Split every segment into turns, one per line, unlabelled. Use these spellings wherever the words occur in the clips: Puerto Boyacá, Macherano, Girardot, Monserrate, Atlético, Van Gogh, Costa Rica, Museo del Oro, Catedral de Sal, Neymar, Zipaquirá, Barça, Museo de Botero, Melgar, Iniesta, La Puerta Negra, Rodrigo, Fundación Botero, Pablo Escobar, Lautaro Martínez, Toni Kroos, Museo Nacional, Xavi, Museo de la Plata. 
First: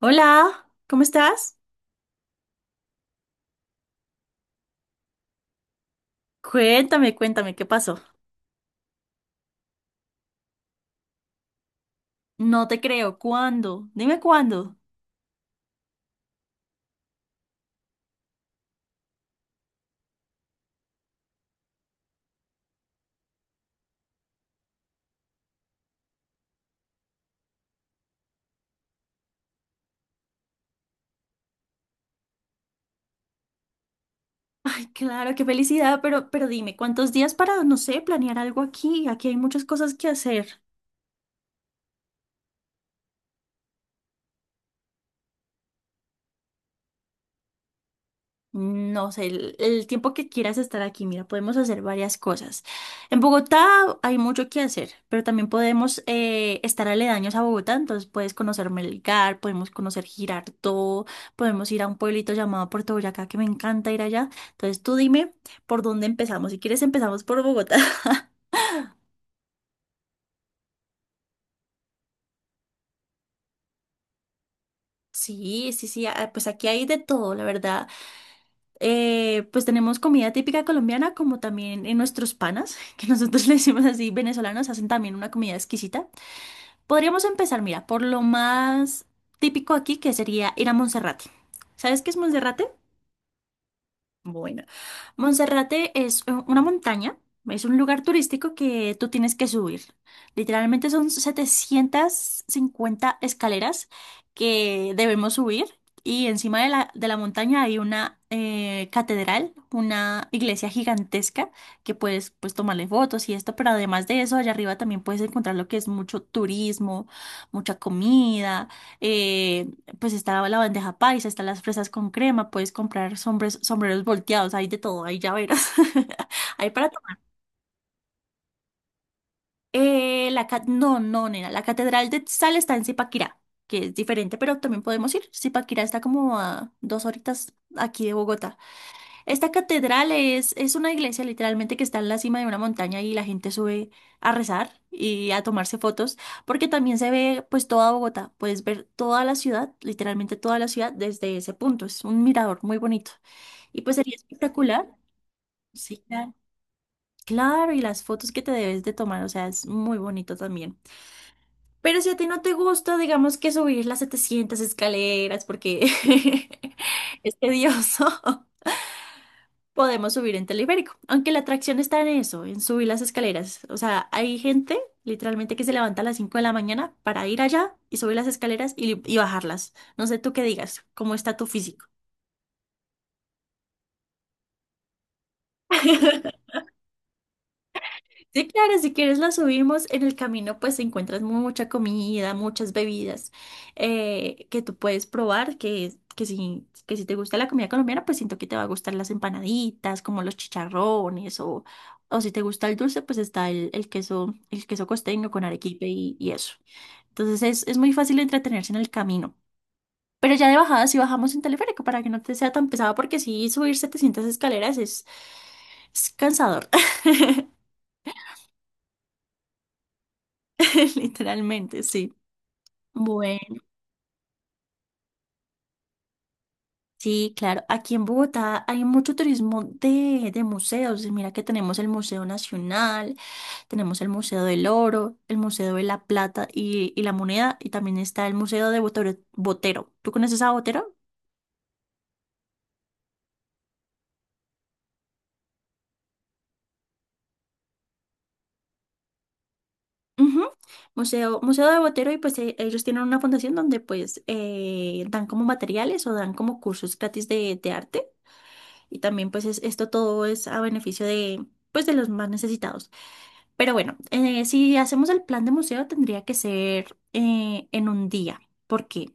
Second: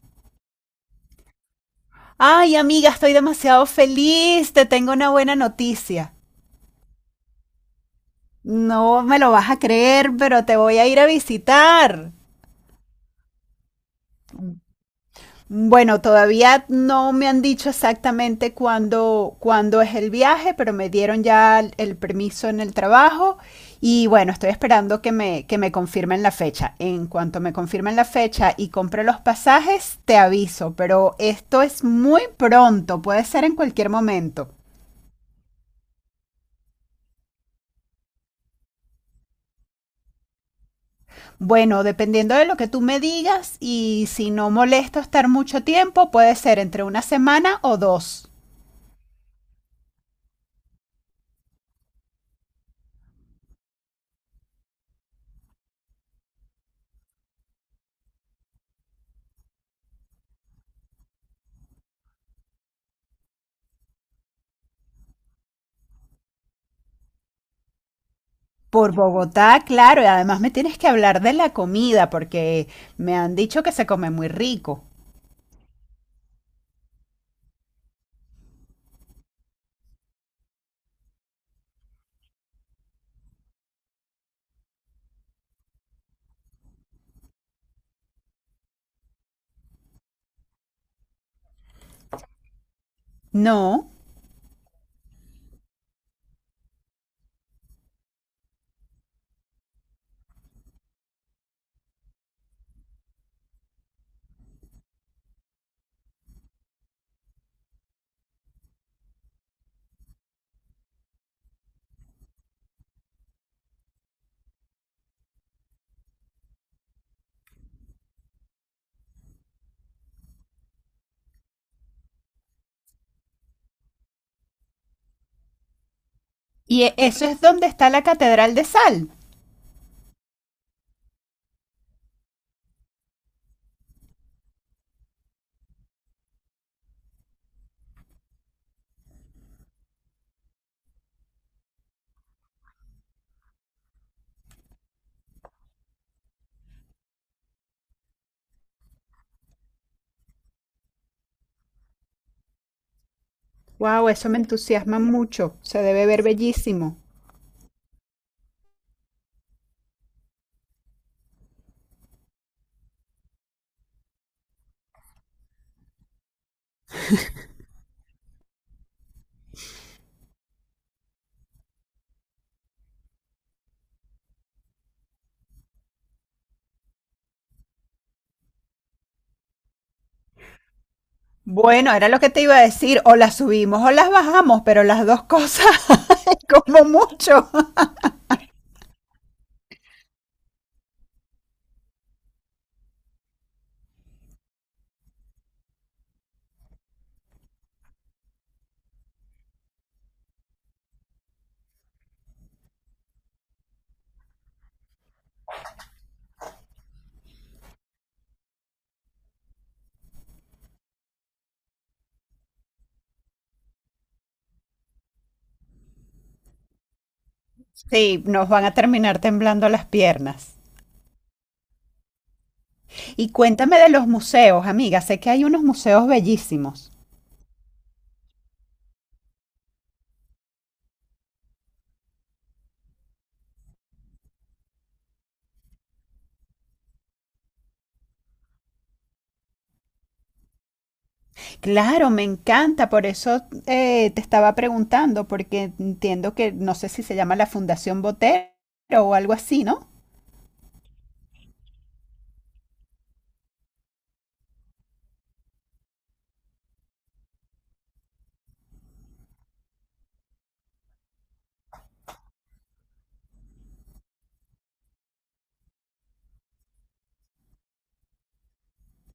Hola, ¿cómo estás?
Ay, amiga, estoy demasiado feliz, te tengo una buena noticia.
Cuéntame, cuéntame, ¿qué pasó?
No me lo vas a creer, pero te voy a ir a visitar.
No te creo, ¿cuándo? Dime cuándo.
Bueno, todavía no me han dicho exactamente cuándo es el viaje, pero me dieron ya el permiso en el trabajo y bueno, estoy esperando que me confirmen la fecha. En cuanto me confirmen la fecha y compre los pasajes, te aviso, pero esto es muy pronto, puede ser en cualquier momento.
Ay, claro, qué felicidad, pero dime, ¿cuántos días para, no sé, planear algo aquí? Aquí hay muchas cosas que hacer.
Bueno, dependiendo de lo que tú me digas y si no molesta estar mucho tiempo, puede ser entre una semana o dos.
No sé, el tiempo que quieras estar aquí, mira, podemos hacer varias cosas. En Bogotá hay mucho que hacer, pero también podemos estar aledaños a Bogotá, entonces puedes conocer Melgar, podemos conocer Girardot, podemos ir a un pueblito llamado Puerto Boyacá, que me encanta ir allá. Entonces tú dime por dónde empezamos. Si quieres empezamos por Bogotá.
Por Bogotá, claro, y además me tienes que hablar de la comida porque me han dicho que se come muy rico.
Sí, sí, sí, ah, pues aquí hay de todo, la verdad. Pues tenemos comida típica colombiana, como también en nuestros panas, que nosotros le decimos así, venezolanos hacen también una comida exquisita. Podríamos empezar, mira, por lo más típico aquí, que sería ir a Monserrate. ¿Sabes qué es Monserrate?
No,
Bueno, Monserrate es una montaña, es un lugar turístico que tú tienes que subir. Literalmente son 750 escaleras que debemos subir y encima de la montaña hay una catedral, una iglesia gigantesca que puedes pues tomarle fotos y esto, pero además de eso, allá arriba también puedes encontrar lo que es mucho turismo, mucha comida. eh, pues está la bandeja paisa, están las fresas con crema, puedes comprar sombres, sombreros volteados, hay de todo, hay llaveros, hay
y
para todo.
eso es donde está la Catedral de Sal.
No, no, nena, la Catedral de Sal está en Zipaquirá, que es diferente, pero también podemos ir. Zipaquirá está como a dos horitas aquí de Bogotá. Esta catedral es una iglesia literalmente que está en la cima de una montaña y la gente sube a rezar y a tomarse fotos, porque también se ve pues toda Bogotá, puedes ver toda la ciudad, literalmente toda la ciudad desde ese punto, es un mirador muy bonito y pues
Wow,
sería
eso me
espectacular.
entusiasma mucho. Se
Sí,
debe ver
claro.
bellísimo.
Claro, y las fotos que te debes de tomar, o sea, es muy bonito también. Pero si a ti no te gusta, digamos que subir las 700 escaleras porque es tedioso. Podemos subir en teleférico. Aunque la atracción está en eso, en subir las escaleras. O sea, hay gente literalmente que se levanta a las 5 de la mañana para ir allá y subir las escaleras y bajarlas. No sé tú qué digas, cómo está tu físico.
Bueno, era lo que te iba a decir, o las subimos o las bajamos, pero las dos cosas como mucho.
Sí, claro, si quieres la subimos. En el camino pues encuentras mucha comida, muchas bebidas que tú puedes probar, que si te gusta la comida colombiana, pues siento que te va a gustar las empanaditas, como los chicharrones, o si te gusta el dulce, pues está el queso, el queso costeño con arequipe y eso. Entonces es muy fácil entretenerse en el camino. Pero ya de bajada sí bajamos en teleférico para que no te sea tan pesado, porque si subir 700 escaleras es cansador,
Sí, nos van a terminar temblando las piernas.
literalmente, sí.
Y
Bueno.
cuéntame de los museos, amiga. Sé que hay unos museos bellísimos.
Sí, claro. Aquí en Bogotá hay mucho turismo de museos. Y mira que tenemos el Museo Nacional, tenemos el Museo del Oro, el Museo de la Plata y la Moneda, y también está el Museo de Botero. Botero. ¿Tú conoces a Botero?
Claro, me encanta, por eso te estaba preguntando, porque entiendo que no sé si se llama la Fundación Botero o algo así, ¿no?
Ujú. Museo de Botero y pues ellos tienen una fundación donde pues dan como materiales o dan como cursos gratis de arte. Y también pues esto todo es a beneficio de, pues, de los más necesitados. Pero bueno, si hacemos el plan de museo tendría que ser en un día, porque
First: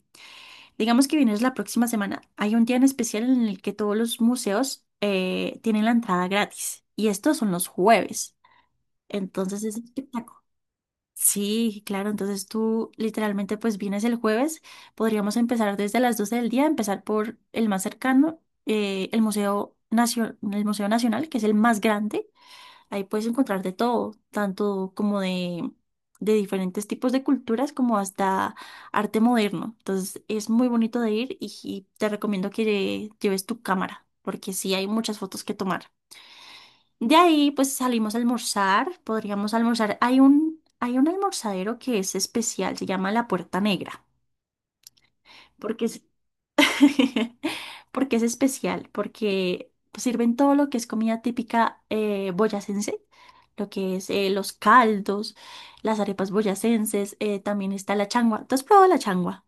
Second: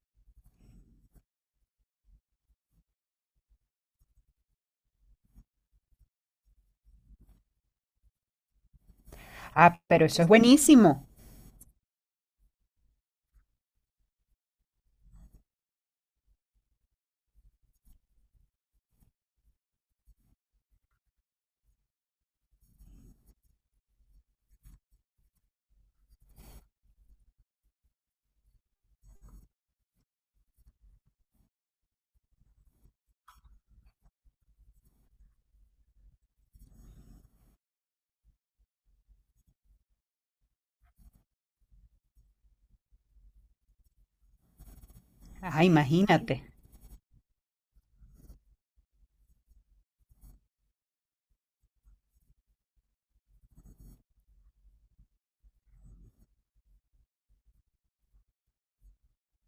digamos que vienes la próxima semana, hay un día en especial en el que todos los museos tienen la entrada gratis y estos son los jueves. Entonces es
Ah, pero eso es
espectacular.
buenísimo.
Sí, claro, entonces tú literalmente pues vienes el jueves, podríamos empezar desde las 12 del día, empezar por el más cercano, el Museo Nacional, que es el más grande, ahí puedes encontrar de todo, tanto como de diferentes tipos de culturas como hasta arte moderno, entonces es muy bonito de ir y te recomiendo que lleves tu cámara, porque sí hay muchas fotos que tomar. De ahí, pues salimos a almorzar, podríamos almorzar. Hay un almorzadero que es especial, se llama La Puerta Negra,
Ah,
porque es,
imagínate.
porque es especial, porque sirven todo lo que es comida típica boyacense, lo que es los caldos, las arepas boyacenses, también está la changua. ¿Tú has probado la changua?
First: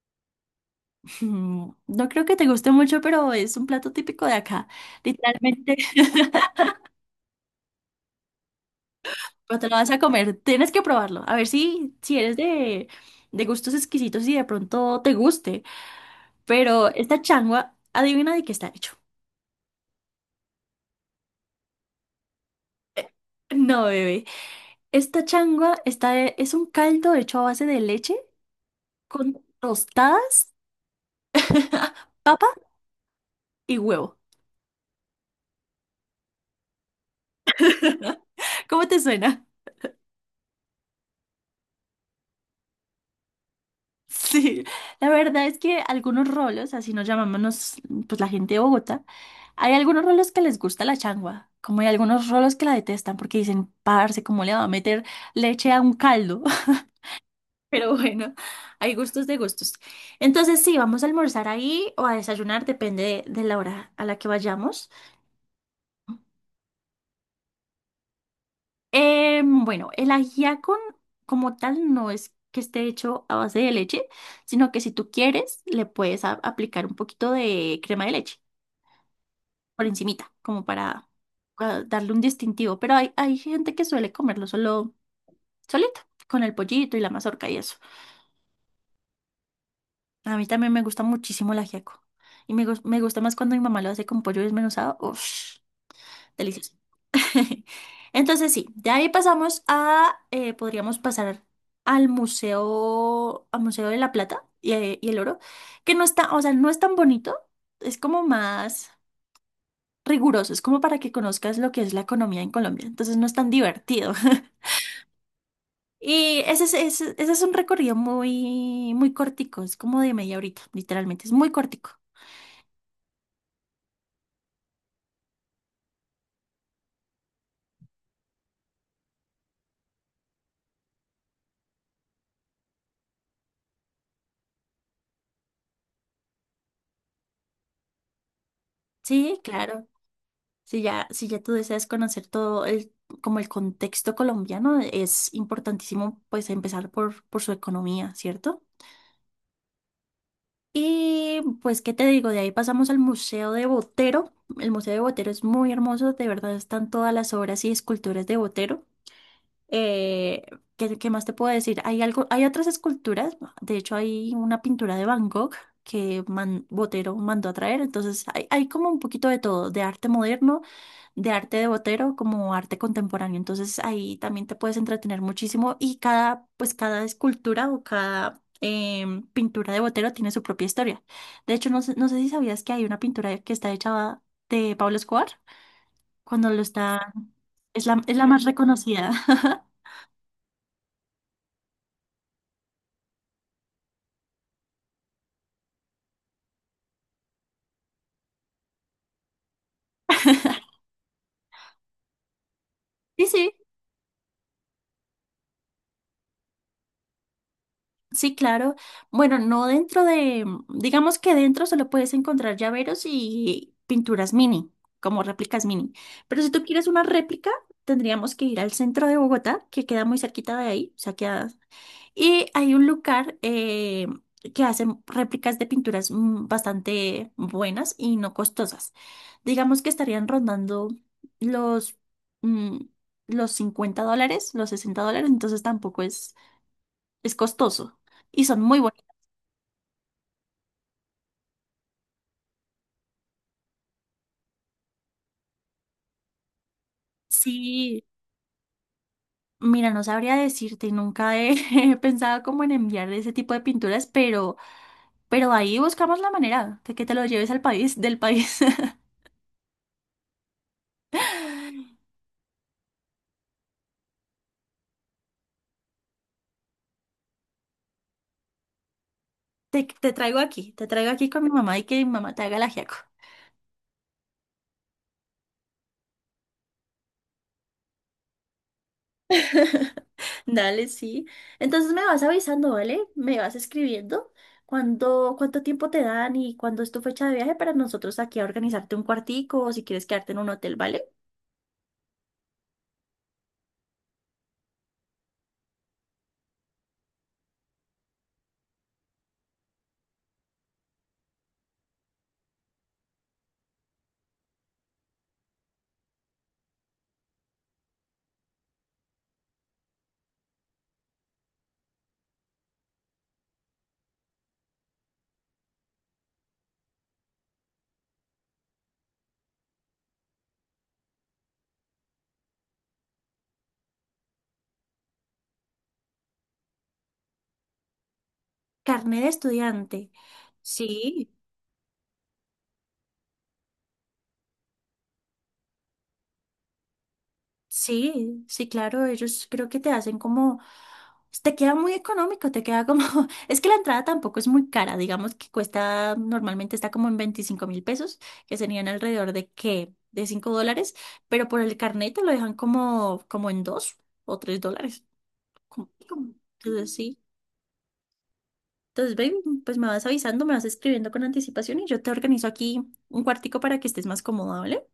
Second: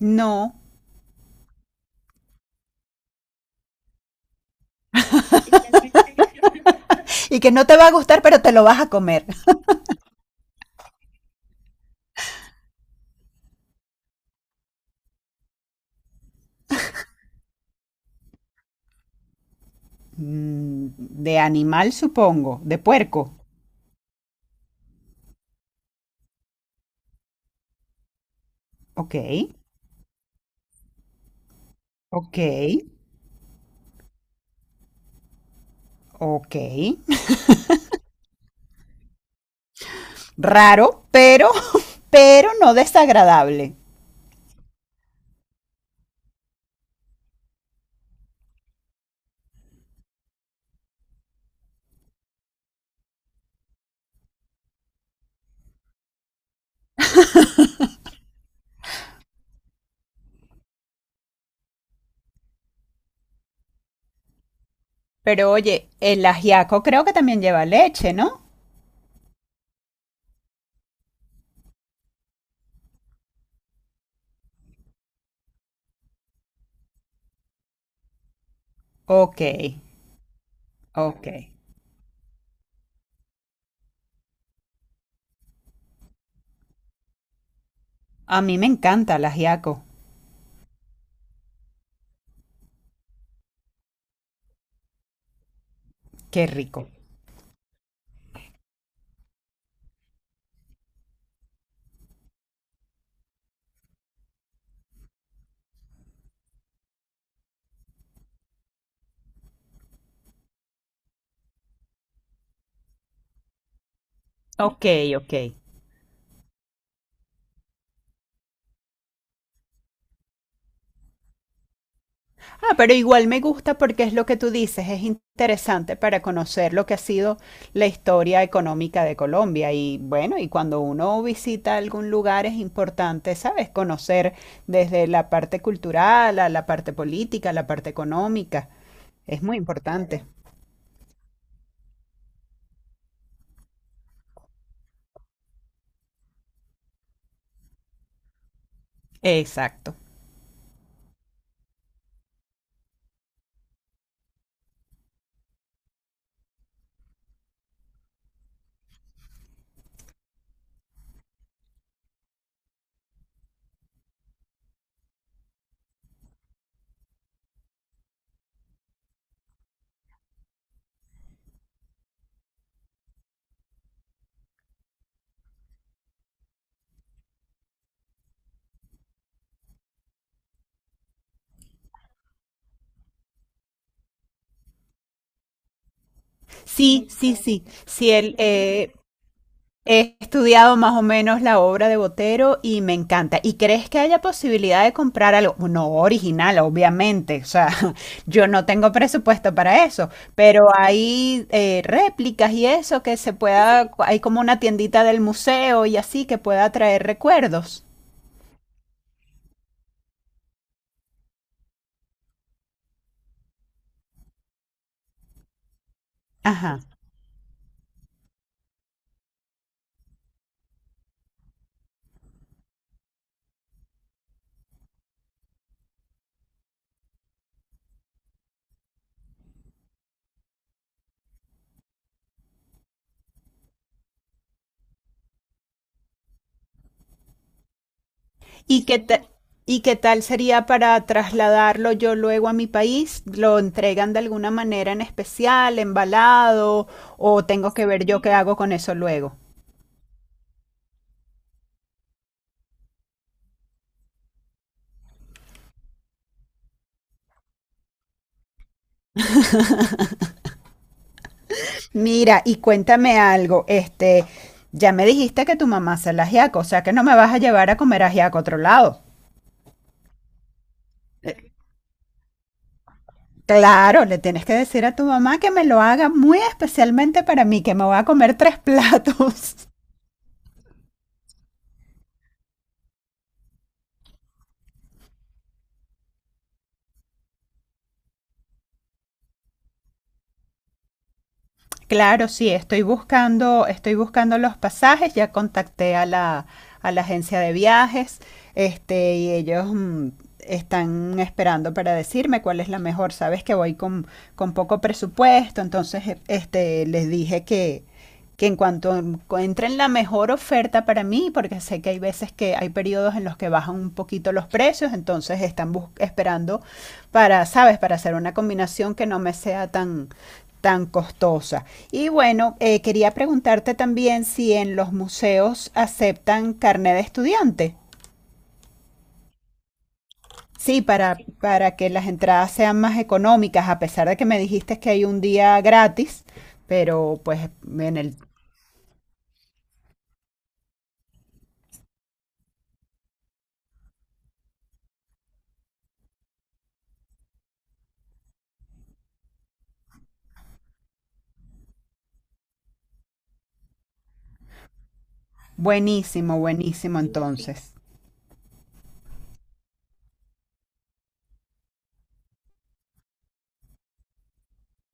No.
No creo que te guste mucho, pero es un plato típico de acá, literalmente.
Y que no te va a gustar, pero te lo vas a comer.
Pero te lo vas a comer, tienes que probarlo. A ver si eres de, gustos exquisitos y de pronto te guste. Pero esta changua, adivina de qué está hecho.
Mm, de animal, supongo. De puerco.
No, bebé. Esta changua es un caldo hecho a base de leche
Ok,
con tostadas,
ok,
papa y huevo.
ok.
¿Cómo te suena?
Raro, pero no desagradable.
Sí, la verdad es que algunos rolos, así nos llamamos pues la gente de Bogotá, hay algunos rolos que les gusta la changua, como hay algunos rolos que la detestan porque dicen, parce, ¿cómo le va a meter leche a un caldo? Pero bueno, hay gustos de gustos. Entonces sí, vamos a almorzar ahí o a desayunar, depende de la hora a la que vayamos.
Pero oye, el ajiaco creo que también lleva leche, ¿no?
Bueno, el ajiaco como tal no es que esté hecho a base de leche, sino que si tú quieres, le puedes aplicar un poquito de crema de leche.
Ok,
Por encimita, como para
ok.
darle un distintivo. Pero hay gente que suele comerlo solo, solito, con el pollito y la mazorca y eso.
A mí me encanta el ajiaco.
A mí también me gusta muchísimo el ajiaco. Y me gusta más cuando mi mamá lo hace con pollo desmenuzado. Uff,
Qué
delicioso.
rico.
Entonces sí, de ahí pasamos podríamos pasar al Museo de la Plata y el Oro, que no está, o sea, no es tan bonito, es como más... rigurosos, como para que conozcas lo que es la economía en Colombia. Entonces no es tan divertido.
Ok, ok.
Y ese es un recorrido muy, muy cortico, es como de media horita, literalmente, es muy cortico.
Ah, pero igual me gusta porque es lo que tú dices, es interesante para conocer lo que ha sido la historia económica de Colombia. Y bueno, y cuando uno visita algún lugar es importante, ¿sabes? Conocer desde la parte cultural a la parte política, a la parte económica.
Sí,
Es muy
claro.
importante.
Si ya, si ya tú deseas conocer todo el, como el contexto colombiano, es importantísimo pues empezar por su economía, ¿cierto?
Exacto.
Y pues, ¿qué te digo? De ahí pasamos al Museo de Botero. El Museo de Botero es muy hermoso, de verdad están todas las obras y esculturas de Botero. Eh, ¿qué más te puedo decir? Hay algo, hay otras esculturas, de hecho hay una pintura de Van Gogh que Botero mandó a traer, entonces hay como un poquito de todo, de arte moderno, de arte de Botero, como arte contemporáneo, entonces ahí también te puedes entretener muchísimo y cada, pues cada escultura o cada pintura de Botero tiene su propia historia. De hecho, no sé si sabías que hay una pintura que está hecha de Pablo Escobar, cuando lo
Sí,
está,
sí, sí.
es la,
Sí,
es la
él,
más reconocida.
he estudiado más o menos la obra de Botero y me encanta. ¿Y crees que haya posibilidad de comprar algo? No original, obviamente. O sea, yo no tengo presupuesto para eso, pero hay réplicas y eso que
Sí,
se
sí,
pueda, hay como una tiendita del museo y así que pueda traer recuerdos.
sí, claro. Bueno, no dentro de, digamos que dentro solo puedes encontrar llaveros y pinturas mini, como réplicas mini. Pero si tú
Ajá.
quieres una réplica, tendríamos que ir al centro de Bogotá, que queda muy cerquita de ahí, o sea, queda... Y hay un lugar que hacen réplicas de pinturas bastante buenas y no costosas. Digamos que estarían rondando los... mm, los $50, los $60, entonces tampoco es costoso y son muy
¿Y qué
bonitos.
ta- ¿Y qué tal sería para trasladarlo yo luego a mi país? ¿Lo entregan de alguna manera en especial, embalado, o tengo que
Sí,
ver yo qué hago con eso luego?
mira, no sabría decirte, nunca he pensado como en enviar ese tipo de pinturas, pero ahí buscamos la manera de que te lo lleves al país, del país.
Mira, y cuéntame algo, este, ya me dijiste que tu mamá hace el ajiaco, o sea que no me vas a llevar a comer ajiaco a otro lado.
Te traigo aquí, te traigo aquí con mi mamá y que mi mamá te haga el ajiaco.
Claro, le tienes que decir a tu mamá que me lo haga muy especialmente para mí, que me voy a comer tres platos.
Dale, sí. Entonces me vas avisando, ¿vale? Me vas escribiendo cuándo, cuánto tiempo te dan y cuándo es tu fecha de viaje para nosotros aquí a organizarte un cuartico o si quieres quedarte en un hotel, ¿vale?
Claro, sí, estoy buscando los pasajes, ya contacté a a la agencia de viajes, este, y ellos mm, están esperando para decirme cuál es la mejor. Sabes que voy con poco presupuesto, entonces este, les dije que en cuanto encuentren la mejor oferta para mí, porque sé que hay veces que hay periodos en los que bajan un poquito los precios, entonces están esperando para, sabes, para hacer una combinación que no me sea tan, tan costosa. Y bueno, quería preguntarte también si en los museos aceptan carnet de estudiante.
Carnet de estudiante.
Sí,
Sí,
para que las entradas sean más económicas, a pesar de que me dijiste que hay un día gratis, pero pues en el
sí, sí, claro, ellos creo que te hacen como, te queda muy económico, te queda como, es que la entrada tampoco es muy cara, digamos que cuesta, normalmente está como en 25.000 pesos, que serían alrededor de qué, de $5, pero por el carnet te lo dejan como, como en 2 o 3 dólares. como- como-
buenísimo,
Entonces
buenísimo
sí,
entonces.
entonces baby, pues me vas avisando, me vas escribiendo con anticipación y yo te organizo aquí un cuartico para que estés más cómoda, ¿vale?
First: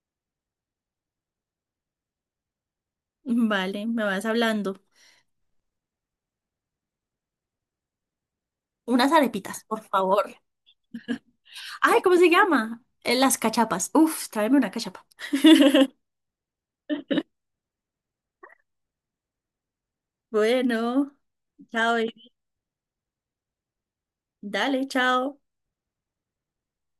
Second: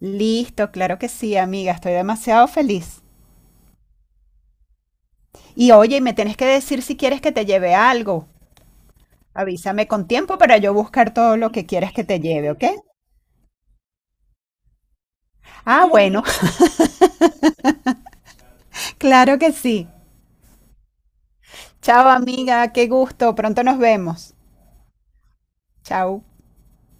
Listo, claro que sí, amiga, estoy demasiado feliz.
Vale, me vas hablando.
Y oye, y me tienes que decir si quieres que te lleve algo.
Unas arepitas, por
Avísame con
favor.
tiempo para yo buscar todo lo que quieres
Ay,
que
¿cómo
te
se
lleve, ¿ok?
llama? Las cachapas. Uf, tráeme una cachapa.
Ah, bueno, claro que sí.
Bueno, chao,
Chao
baby.
amiga, qué gusto, pronto nos vemos.
Dale, chao.
Chao.